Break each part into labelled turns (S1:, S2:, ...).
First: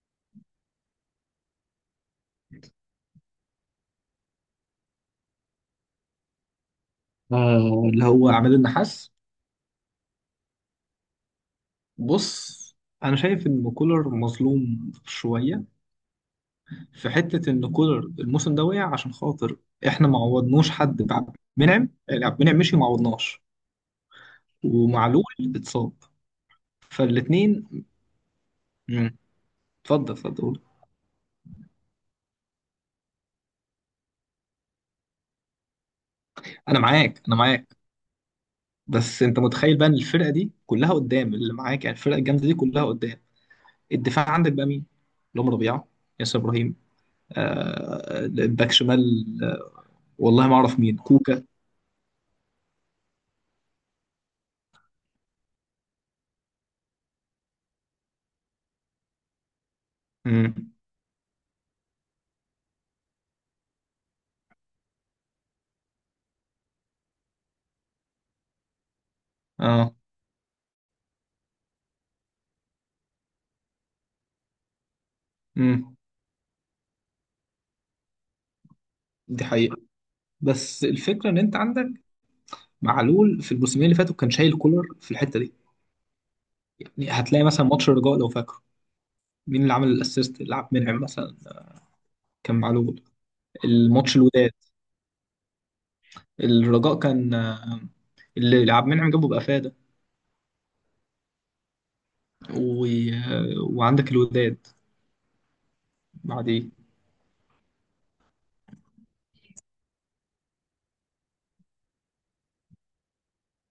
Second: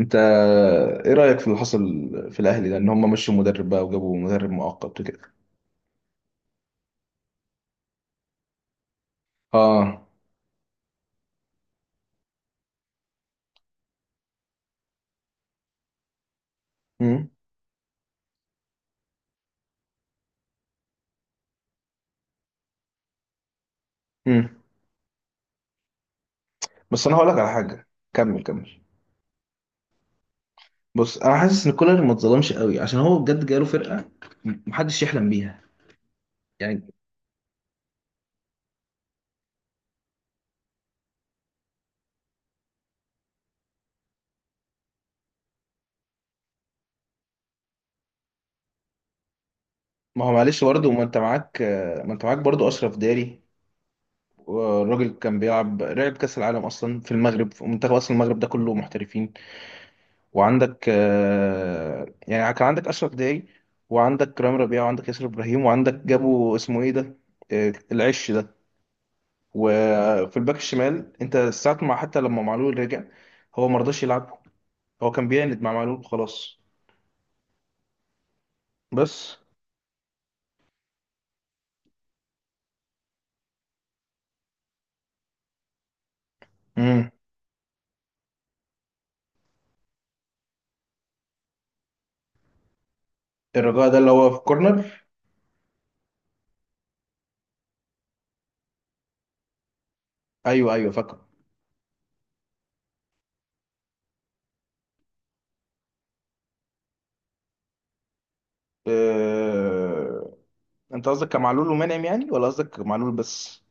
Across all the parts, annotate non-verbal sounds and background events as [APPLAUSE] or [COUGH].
S1: انت، ايه رأيك في اللي حصل في الاهلي ده؟ ان هم مشوا مدرب بقى، وجابوا مدرب مؤقت وكده.
S2: آه، اللي هو عماد النحاس.
S1: اه.
S2: بص، انا شايف ان كولر مظلوم شويه، في
S1: امم
S2: حته ان كولر الموسم ده وقع عشان خاطر احنا ما عوضناش حد بعبد منعم. يعني عبد المنعم مشي وما عوضناش،
S1: امم
S2: ومعلول اتصاب،
S1: بس انا هقول لك على
S2: فالاثنين.
S1: حاجة. كمل كمل.
S2: اتفضل اتفضل قول.
S1: بص، انا حاسس ان كولر ما اتظلمش قوي عشان هو بجد جاله فرقة محدش يحلم بيها،
S2: انا
S1: يعني.
S2: معاك انا معاك. بس انت متخيل بقى ان الفرقه دي كلها قدام اللي معاك، يعني الفرقه الجامده دي كلها قدام. الدفاع عندك بقى مين؟ اللي هم ربيعه، ياسر ابراهيم، آه الباك شمال، آه.
S1: ما هو
S2: والله ما
S1: معلش
S2: اعرف
S1: برضه،
S2: مين
S1: ما انت
S2: كوكا.
S1: معاك. ما انت معاك برضه اشرف داري. والراجل كان بيلعب، لعب كاس العالم اصلا في المغرب، في منتخب، اصلا المغرب ده كله محترفين.
S2: امم.
S1: وعندك يعني كان عندك اشرف داعي، وعندك رامي ربيعه، وعندك ياسر ابراهيم، وعندك جابوا اسمه ايه ده، العش ده.
S2: اه،
S1: وفي الباك الشمال، انت ساعة ما حتى لما معلول رجع، هو ما رضاش يلعبه. هو كان بيعند مع
S2: امم.
S1: معلول، خلاص. بس.
S2: دي حقيقة. بس الفكرة ان انت عندك معلول في الموسمين اللي فاتوا كان شايل كولر في الحتة دي.
S1: امم.
S2: يعني هتلاقي مثلا ماتش الرجاء لو فاكره، مين اللي عمل الاسيست اللي عبد المنعم مثلا؟ كان معلول.
S1: الرجاء ده اللي
S2: الماتش
S1: هو في
S2: الوداد،
S1: كورنر.
S2: الرجاء كان اللي عبد المنعم جابه بأفادة
S1: ايوه، ايوه فاكره.
S2: و... آه، وعندك الوداد بعديه.
S1: أه... انت قصدك كمعلول ومنعم يعني، ولا قصدك معلول بس؟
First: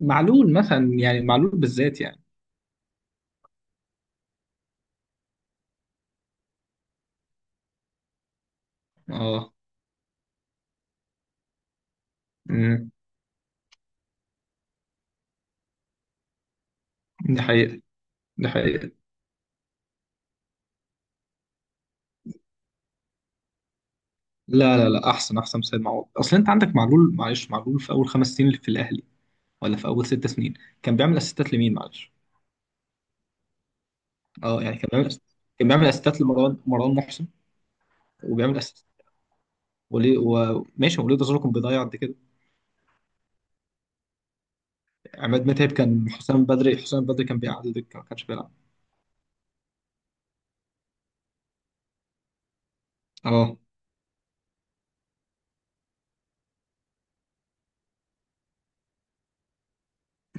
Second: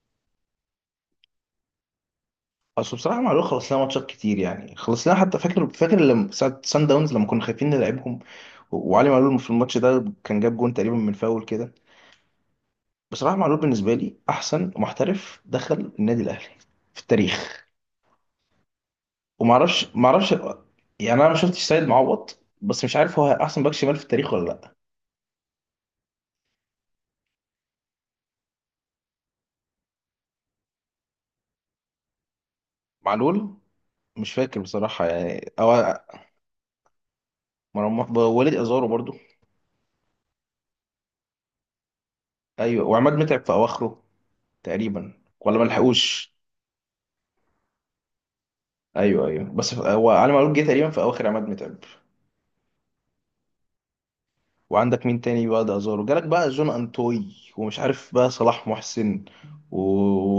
S2: معلول مثلا، يعني معلول بالذات يعني.
S1: اصل بصراحه معلول خلص لنا ماتشات كتير، يعني خلص لنا. حتى فاكر فاكر لما ساعه سان داونز لما كنا خايفين نلعبهم، وعلي معلول في
S2: اه،
S1: الماتش ده كان جاب جون تقريبا من فاول كده.
S2: امم.
S1: بصراحه معلول بالنسبه لي احسن محترف دخل النادي الاهلي في
S2: دي
S1: التاريخ.
S2: حقيقة، دي حقيقة.
S1: ومعرفش معرفش، يعني انا ما شفتش سيد معوض، بس مش عارف هو احسن باك شمال في التاريخ ولا لا.
S2: لا لا لا، احسن سيد معوض. اصل انت عندك معلول، معلش، معلول في اول 5 سنين في الاهلي، ولا في اول 6 سنين كان بيعمل اسيستات لمين، معلش؟
S1: معلول. مش فاكر
S2: اه، يعني كان
S1: بصراحه
S2: بيعمل
S1: يعني،
S2: كان
S1: او
S2: بيعمل اسيستات لمروان، مروان محسن،
S1: مرمى وليد
S2: وبيعمل اسيست
S1: ازارو برضو.
S2: وليه، وماشي وليه ده كان بيضيع قد كده.
S1: ايوه، وعماد متعب في اواخره تقريبا.
S2: عماد
S1: ولا ما
S2: متعب، كان
S1: لحقوش.
S2: حسام بدري، حسام بدري، كان بيقعد الدكه ما كانش بيلعب.
S1: ايوه، ايوه، بس هو علي معلول جه تقريبا في اواخر عماد متعب.
S2: اه،
S1: وعندك مين تاني بقى ده؟ ازارو جالك، بقى جون انتوي، ومش عارف بقى صلاح محسن و...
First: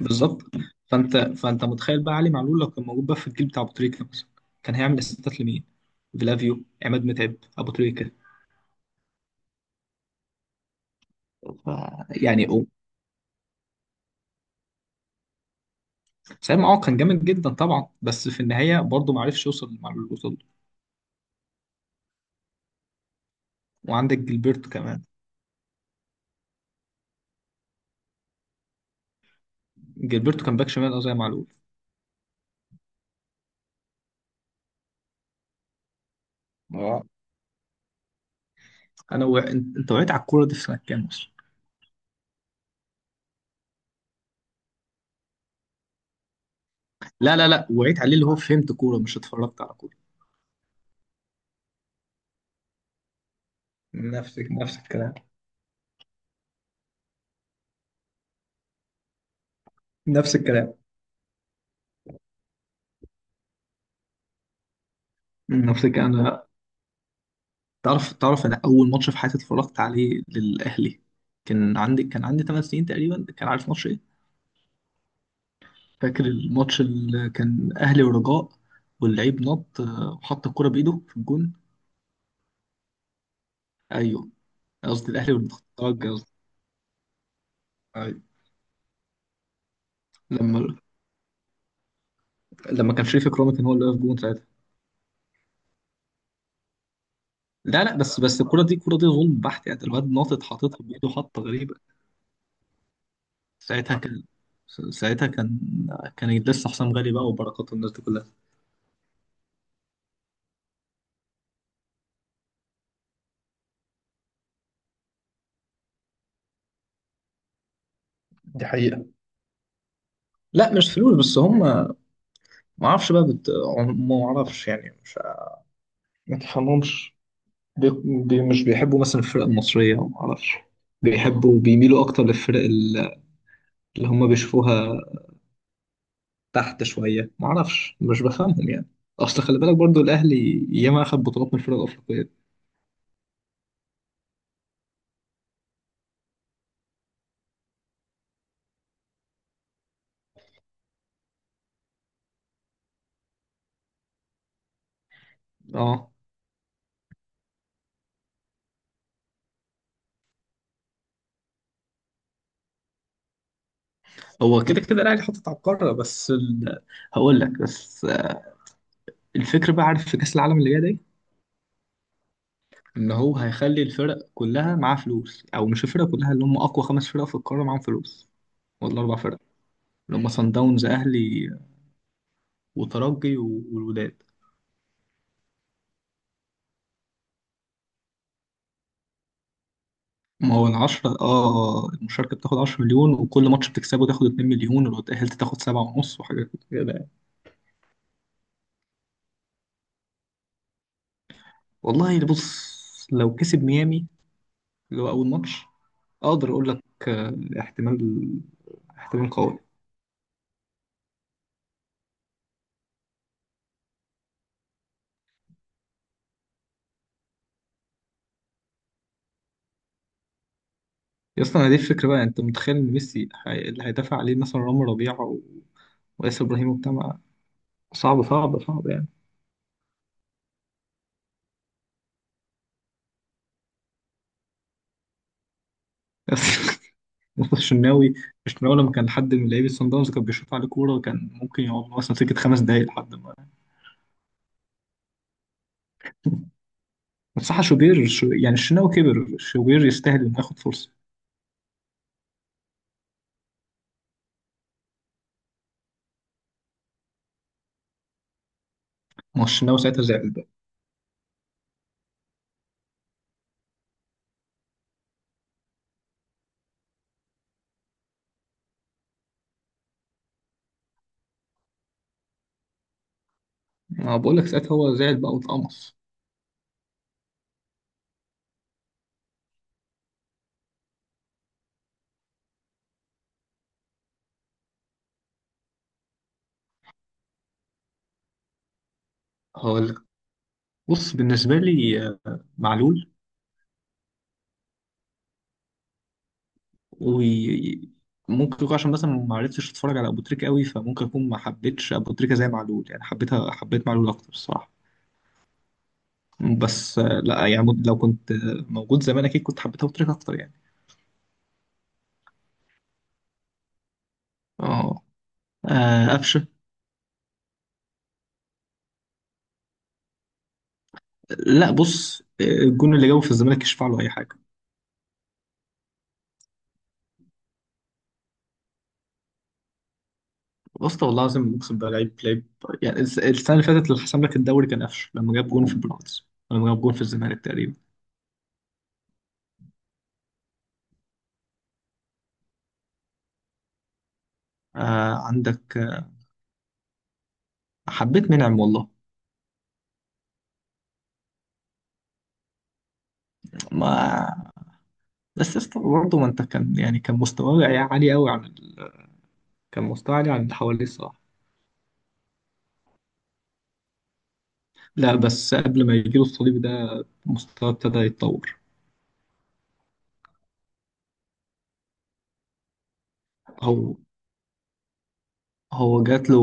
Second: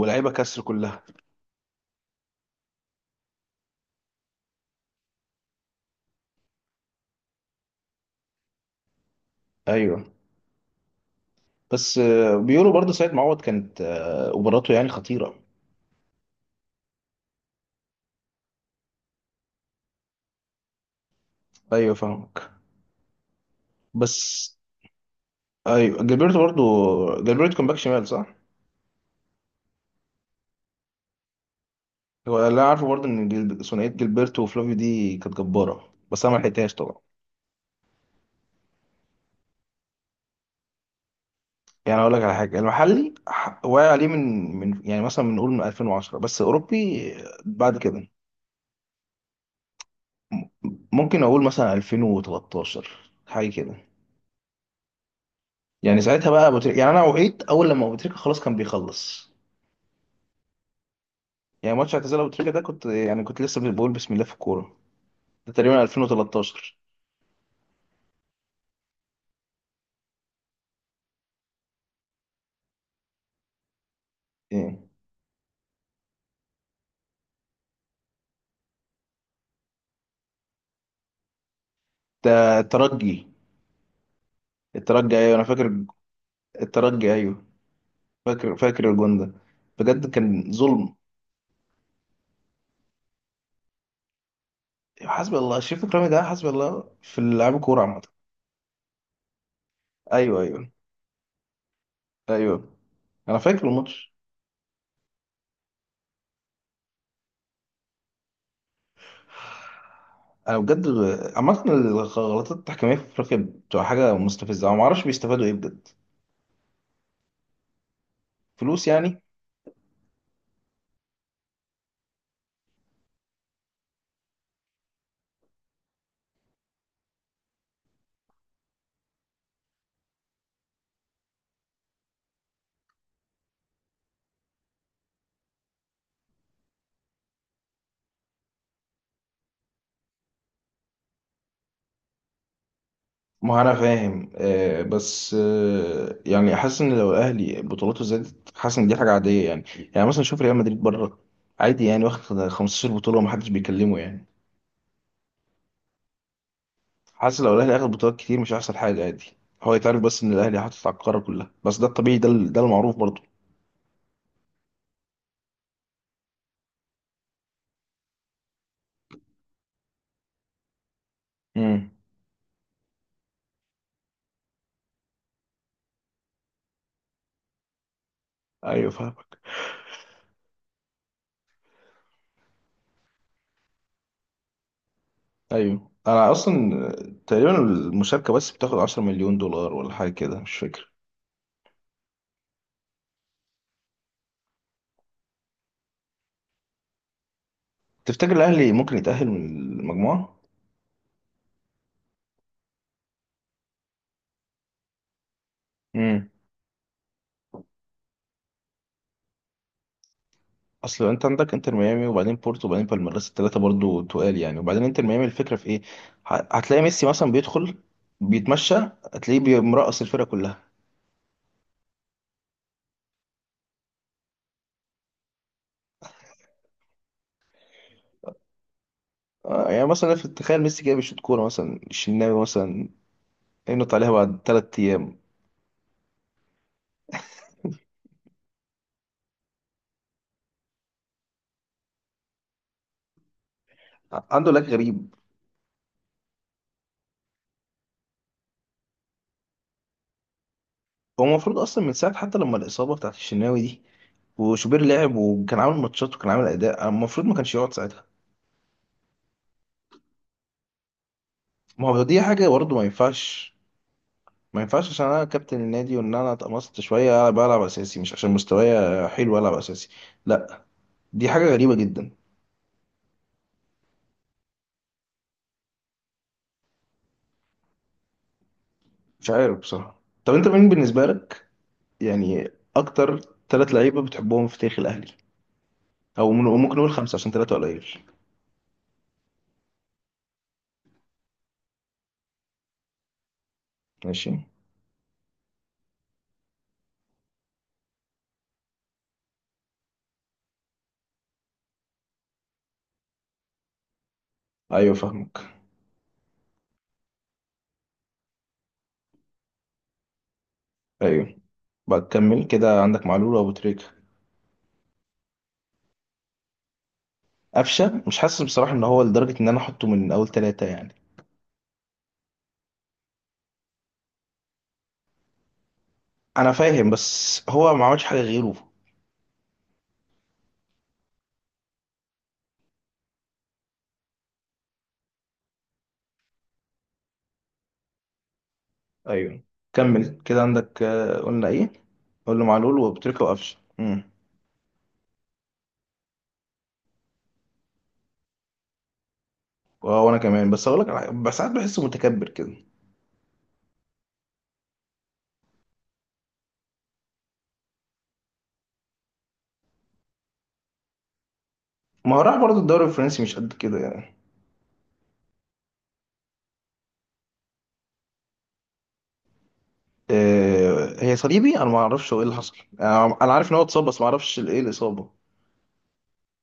S1: ولاعيبه كسر كلها.
S2: فانت متخيل بقى علي معلول لو كان موجود بقى في الجيل بتاع ابو تريكه مثلا، كان هيعمل اسيستات لمين؟ فلافيو، عماد متعب، ابو تريكه.
S1: ايوه.
S2: ف-
S1: بس
S2: يعني
S1: بيقولوا برضه سيد معوض كانت مباراته يعني خطيره.
S2: سام، اه، كان جامد جدا طبعا، بس في النهايه برضه ما عرفش يوصل للمعلول اللي وصل له.
S1: ايوه فاهمك. بس.
S2: وعندك جilberto كمان.
S1: ايوه جilberto برضه. جilberto كان باك شمال صح؟
S2: جilberto كان باك شمال، اه، زي معلول.
S1: هو اللي أنا عارفه برضه ان ثنائيه جilberto وفلافيو دي كانت جباره، بس انا ما لحقتهاش طبعا.
S2: اه، انت وعيت على الكوره دي في سنه كام اصلا؟
S1: يعني اقول لك على حاجه، المحلي واقع عليه من يعني مثلا بنقول من 2010، بس اوروبي
S2: لا لا لا،
S1: بعد
S2: وعيت
S1: كده،
S2: عليه اللي هو فهمت كوره، مش اتفرجت على كوره.
S1: م- ممكن اقول مثلا 2013 حاجه كده.
S2: نفس الكلام.
S1: يعني ساعتها بقى ابو تريكه، يعني انا وعيت اول لما ابو تريكه خلاص كان بيخلص.
S2: نفس الكلام.
S1: يعني ماتش اعتزال ابو تريكه ده، كنت يعني كنت لسه بقول بسم الله في الكوره، ده تقريبا
S2: نفس الكلام انا.
S1: 2013.
S2: تعرف، انا اول ماتش في حياتي اتفرجت عليه للاهلي كان عندي 8 سنين تقريبا، كان عارف ماتش ايه؟
S1: ايه
S2: فاكر الماتش اللي كان اهلي ورجاء، واللعيب نط، آه، وحط الكرة بايده في الجون.
S1: ده؟ الترجي.
S2: ايوه، قصدي
S1: الترجي،
S2: الاهلي
S1: ايوه انا فاكر.
S2: والترجي قصدي.
S1: الترجي، ايوه.
S2: أيوة.
S1: فاكر فاكر الجون ده، بجد كان
S2: لما
S1: ظلم.
S2: لما كان شريف اكرامي كان هو اللي واقف جون ساعتها.
S1: حسبي الله. شريف اكرامي ده حسبي الله في لعب كوره
S2: لا لا،
S1: عامه.
S2: بس الكرة دي، الكرة دي ظلم بحت يعني، الواد
S1: ايوه،
S2: ناطط
S1: ايوه.
S2: حاططها بايده، حطة غريبة.
S1: ايوه انا فاكر
S2: ساعتها
S1: الماتش.
S2: كان ساعتها كان لسه حسام غالي بقى، وبركات، والناس دي كلها.
S1: انا بجد، عامه الغلطات التحكيميه في افريقيا بتبقى حاجه مستفزه، انا ما اعرفش بيستفادوا ايه بجد.
S2: دي
S1: فلوس
S2: حقيقة.
S1: يعني.
S2: لا، مش فلوس، بس هم اعرفش بقى بت... ما اعرفش يعني، مش ما تفهمهمش. بي... مش بيحبوا مثلا الفرق المصرية، ما اعرفش. بيميلوا اكتر للفرق اللي هم بيشوفوها تحت شويه، معرفش، مش بفهمهم يعني. اصل خلي بالك برضو الاهلي ياما اخد بطولات من الفرق الافريقيه.
S1: ما انا فاهم، بس يعني حاسس ان لو الاهلي بطولاته زادت، حاسس ان دي حاجه عاديه يعني. يعني مثلا شوف ريال مدريد بره، عادي يعني واخد 15 بطوله ومحدش بيكلمه يعني.
S2: اه،
S1: حاسس لو الاهلي اخد بطولات كتير مش هيحصل حاجه، عادي. هو يتعرف بس ان الاهلي حاطط على القاره كلها، بس ده الطبيعي، ده ده المعروف برضه.
S2: هو كده كده الاهلي حاطط على القاره، هقول لك بس الفكره بقى، عارف في كاس العالم اللي جاي ده إيه؟
S1: امم.
S2: ان هو هيخلي الفرق كلها معاها فلوس، او مش الفرق كلها، اللي هم اقوى خمس فرق في القاره معاهم فلوس،
S1: ايوه
S2: ولا
S1: فاهم.
S2: اربع فرق، اللي هم صن داونز، اهلي، وترجي، والوداد.
S1: ايوه انا اصلا تقريبا المشاركه بس بتاخد 10 مليون دولار، ولا حاجه كده
S2: ما
S1: مش
S2: هو
S1: فاكر.
S2: العشرة، اه، المشاركة بتاخد 10 مليون، وكل ماتش بتكسبه تاخد 2 مليون، ولو اتأهلت تاخد 7.5 وحاجة كده.
S1: تفتكر الاهلي ممكن يتاهل من المجموعه؟
S2: والله اللي بص، لو كسب ميامي، اللي هو اول ماتش،
S1: امم.
S2: اقدر اقول لك، آه، احتمال، احتمال قوي.
S1: اصل انت عندك انتر ميامي، وبعدين بورتو، وبعدين بالميراس، الثلاثه برضو تقال يعني. وبعدين انتر ميامي، الفكره في ايه؟ هتلاقي ميسي مثلا بيدخل، بيتمشى. هتلاقيه مرقص الفرقه كلها.
S2: يا اسطى انا دي الفكره بقى، انت متخيل ان ميسي اللي هيدافع عليه مثلا رامي ربيعه وياسر ابراهيم وبتاع صعب صعب صعب يعني.
S1: يعني مثلا تخيل ميسي جاي بيشوط كوره مثلا، الشناوي مثلا ينط عليها بعد 3 ايام.
S2: [LAUGHS] مصطفى الشناوي. الشناوي لما كان حد من لعيبه صن داونز كان بيشوط عليه كوره، كان ممكن يقعد مثلا سكه 5 دقايق لحد ما...
S1: عنده لاج غريب.
S2: [LAUGHS] بس صح شوبير، شو يعني، الشناوي كبر، شوبير يستاهل انه ياخد فرصه.
S1: هو المفروض اصلا من ساعه حتى لما الاصابه بتاعت الشناوي دي، وشوبير لعب وكان عامل ماتشات وكان عامل اداء، المفروض ما كانش يقعد ساعتها.
S2: ما هو الشناوي ساعتها زعل بقى.
S1: ما هو دي حاجه برضه ما ينفعش. ما ينفعش، عشان انا كابتن النادي وان انا اتقمصت شويه بلعب اساسي مش عشان مستواي، حلو العب اساسي. لا، دي حاجه غريبه جدا.
S2: ما بقول لك، ساعتها هو زعل بقى واتقمص.
S1: مش عارف بصراحه، طب انت مين بالنسبه لك يعني؟ اكتر ثلاث لعيبه بتحبهم في تاريخ الاهلي، او ممكن نقول خمسه عشان ثلاثه قليل.
S2: هقول، بص بالنسبة لي، آه، معلول.
S1: ماشي.
S2: وممكن يكون عشان مثلا ما عرفتش اتفرج على ابو تريكة قوي، فممكن اكون ما حبيتش ابو تريكة زي معلول يعني، حبيتها، حبيت معلول اكتر الصراحة.
S1: ايوه فاهمك.
S2: بس، آه، لا يعني، لو كنت، آه، موجود زمان اكيد كنت حبيت ابو تريكة اكتر يعني.
S1: ايوه. بكمل كده عندك معلول وابو تريكه.
S2: اه، آه، قفشة.
S1: قفشه مش حاسس بصراحه ان هو لدرجه ان انا احطه من اول ثلاثه يعني.
S2: لا بص، آه، الجون اللي جابه في الزمالك يشفع له اي حاجة.
S1: انا فاهم، بس هو ما عملش حاجه غيره.
S2: بص والله العظيم اقسم بالله، لعيب، لعيب يعني. السنة اللي فاتت اللي حسم لك الدوري كان قفشة، لما جاب جون في البيراميدز، لما جاب جون في الزمالك تقريبا.
S1: ايوه. كمل كده، عندك قلنا ايه؟ قلنا معلول وبتريكة وقفشه. امم.
S2: آه، عندك، آه، حبيت منعم والله.
S1: وانا كمان، بس اقول لك على حاجة، بس ساعات بحسه متكبر كده.
S2: ما، بس يا اسطى برضه، ما انت كان يعني، عالي قوي عن ال... كان مستواه عالي عن اللي حواليه الصراحه.
S1: ما هو راح برضه الدوري الفرنسي مش قد كده يعني.
S2: لا، بس قبل ما يجيله الصليبي ده، مستواه ابتدى يتطور.
S1: هي صليبي، انا ما اعرفش هو ايه اللي حصل، انا عارف ان هو اتصاب
S2: هو
S1: بس ما اعرفش ايه الاصابه.
S2: هو جات له،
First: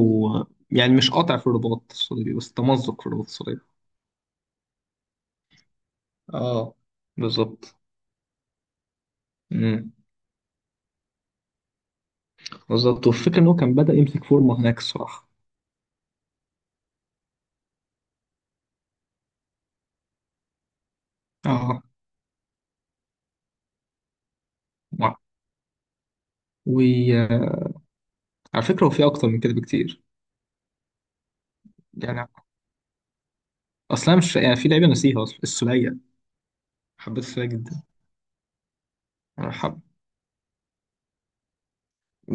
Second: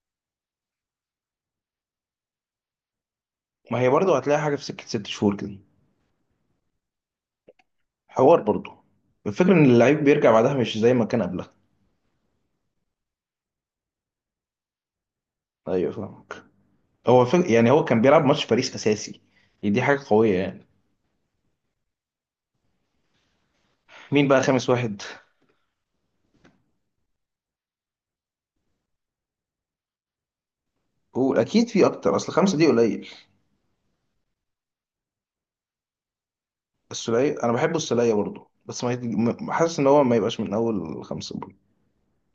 S2: يعني مش قاطع في الرباط الصليبي، بس تمزق في الرباط الصليبي.
S1: ما هي برضه هتلاقي حاجه في سكه 6 شهور كده.
S2: اه، بالظبط.
S1: حوار برضه. الفكره ان
S2: امم،
S1: اللعيب بيرجع بعدها مش زي ما كان قبلها.
S2: بالظبط. والفكره ان هو كان بدأ يمسك فورمه هناك الصراحه.
S1: ايوه فاهمك. هو يعني هو كان بيلعب ماتش باريس اساسي، دي حاجه قويه يعني.
S2: اه.
S1: مين بقى خامس واحد؟
S2: وعلى فكره هو في اكتر من كده بكتير،
S1: هو اكيد في اكتر،
S2: يعني
S1: اصل خمسة دي قليل.
S2: اصلا، مش يعني، في لعيبه نسيها اصلا، السوليه. حبيت
S1: السولية، انا
S2: السوليه
S1: بحب السولية برضو، بس ما حاسس
S2: جدا،
S1: ان هو ما يبقاش من اول خمسة برضو.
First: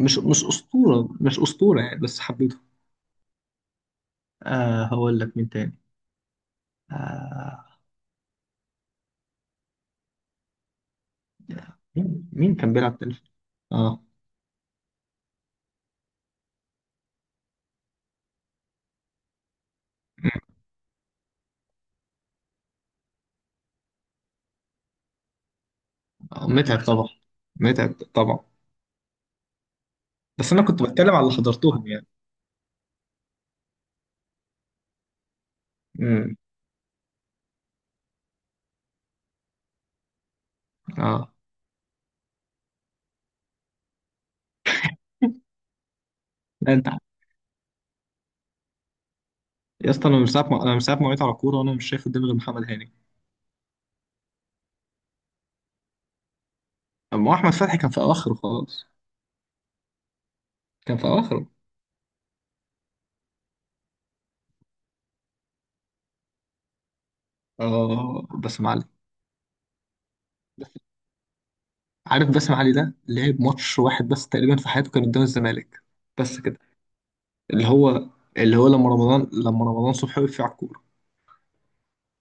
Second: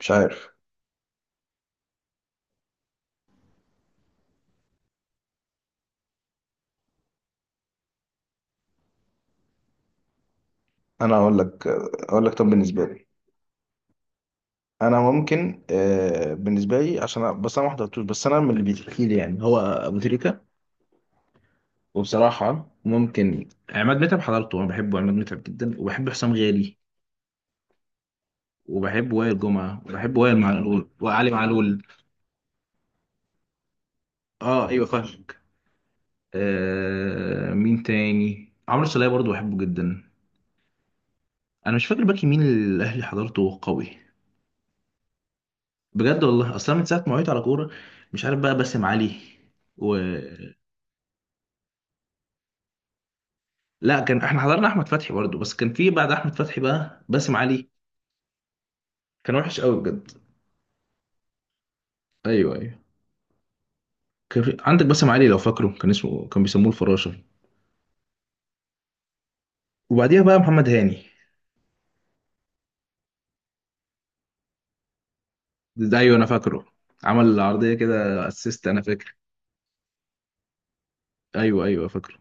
S1: مش
S2: مش
S1: عارف.
S2: أسطورة، مش أسطورة يعني، بس حبيته. آه هقول لك مين تاني. آه،
S1: انا اقول لك اقول لك طب
S2: مين كان
S1: بالنسبة
S2: بيلعب
S1: لي.
S2: تاني. اه،
S1: انا ممكن بالنسبة لي عشان بس انا ما حضرتوش، بس انا من اللي بيتحكي لي يعني، هو ابو تريكة. وبصراحة ممكن عماد متعب حضرته، انا بحبه عماد متعب جدا، وبحب حسام
S2: آه،
S1: غالي،
S2: متعب طبعا، متعب طبعا.
S1: وبحب وائل جمعة، وبحب وائل
S2: بس انا كنت
S1: معلول
S2: بتكلم على
S1: وعلي
S2: اللي
S1: معلول.
S2: حضرتهم يعني.
S1: اه، ايوه فاهم.
S2: امم.
S1: مين تاني؟ عمرو السولية برضو بحبه جدا.
S2: اه،
S1: انا مش فاكر باك يمين اللي الاهلي حضرته قوي بجد، والله،
S2: لا
S1: اصلا من
S2: انت،
S1: ساعه ما وعيت على كوره. مش عارف بقى باسم علي
S2: يا
S1: و
S2: اسطى، انا من ساعه ما وقعت على كوره، وانا مش شايف قدامي غير محمد هاني.
S1: لا. كان احنا حضرنا احمد فتحي برضو، بس كان في بعد احمد فتحي بقى
S2: اما
S1: باسم
S2: احمد
S1: علي.
S2: فتحي كان في اواخره خلاص،
S1: كان وحش قوي بجد.
S2: كان في اواخره.
S1: ايوه، ايوه. كان في. عندك باسم علي لو فاكره، كان اسمه كان بيسموه الفراشه،
S2: اه، باسم علي.
S1: وبعديها بقى محمد
S2: بس
S1: هاني.
S2: عارف باسم علي ده لعب ماتش واحد بس تقريبا في حياته، كان قدام الزمالك،
S1: ده، ايوه انا
S2: بس كده.
S1: فاكره. عمل
S2: اللي
S1: العرضيه
S2: هو
S1: كده
S2: اللي
S1: اسيست
S2: هو
S1: انا
S2: لما
S1: فاكر.
S2: رمضان، لما رمضان صبحي وقف على الكورة
S1: ايوه، ايوه فاكره.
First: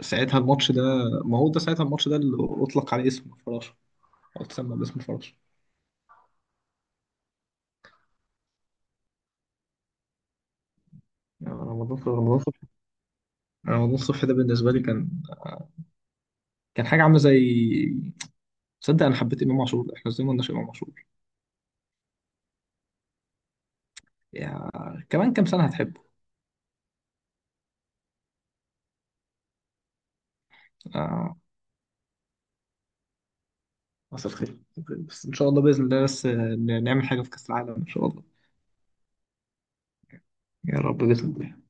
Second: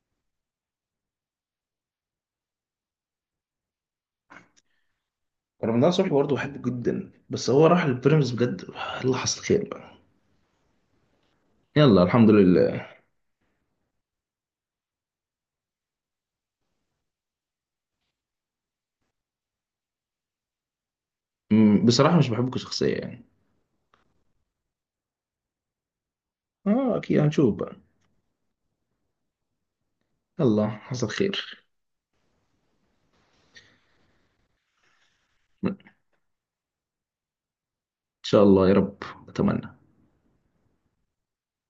S2: ساعتها، الماتش ده. ما هو ده ساعتها الماتش ده اللي أطلق عليه اسم الفراشة، أو اتسمى باسم الفراشة.
S1: رمضان صبحي برضه بحبه جدا، بس هو راح للبيراميدز بجد. الله، حصل خير بقى.
S2: يعني رمضان
S1: يلا
S2: صبحي،
S1: الحمد
S2: رمضان صبحي،
S1: لله.
S2: رمضان صبحي ده بالنسبة لي كان، كان حاجة عاملة زي... تصدق أنا حبيت إمام عاشور، إحنا إزاي ما قلناش إمام عاشور.
S1: بصراحة مش بحبه كشخصية يعني.
S2: يا، كمان كام سنة هتحبه.
S1: اه اكيد هنشوف بقى. يلا حصل
S2: آه،
S1: خير.
S2: مساء الخير. بس إن شاء الله
S1: ان
S2: بإذن الله، بس نعمل حاجة في كأس العالم إن شاء الله.
S1: شاء الله يا رب، اتمنى.
S2: يا رب بإذن الله.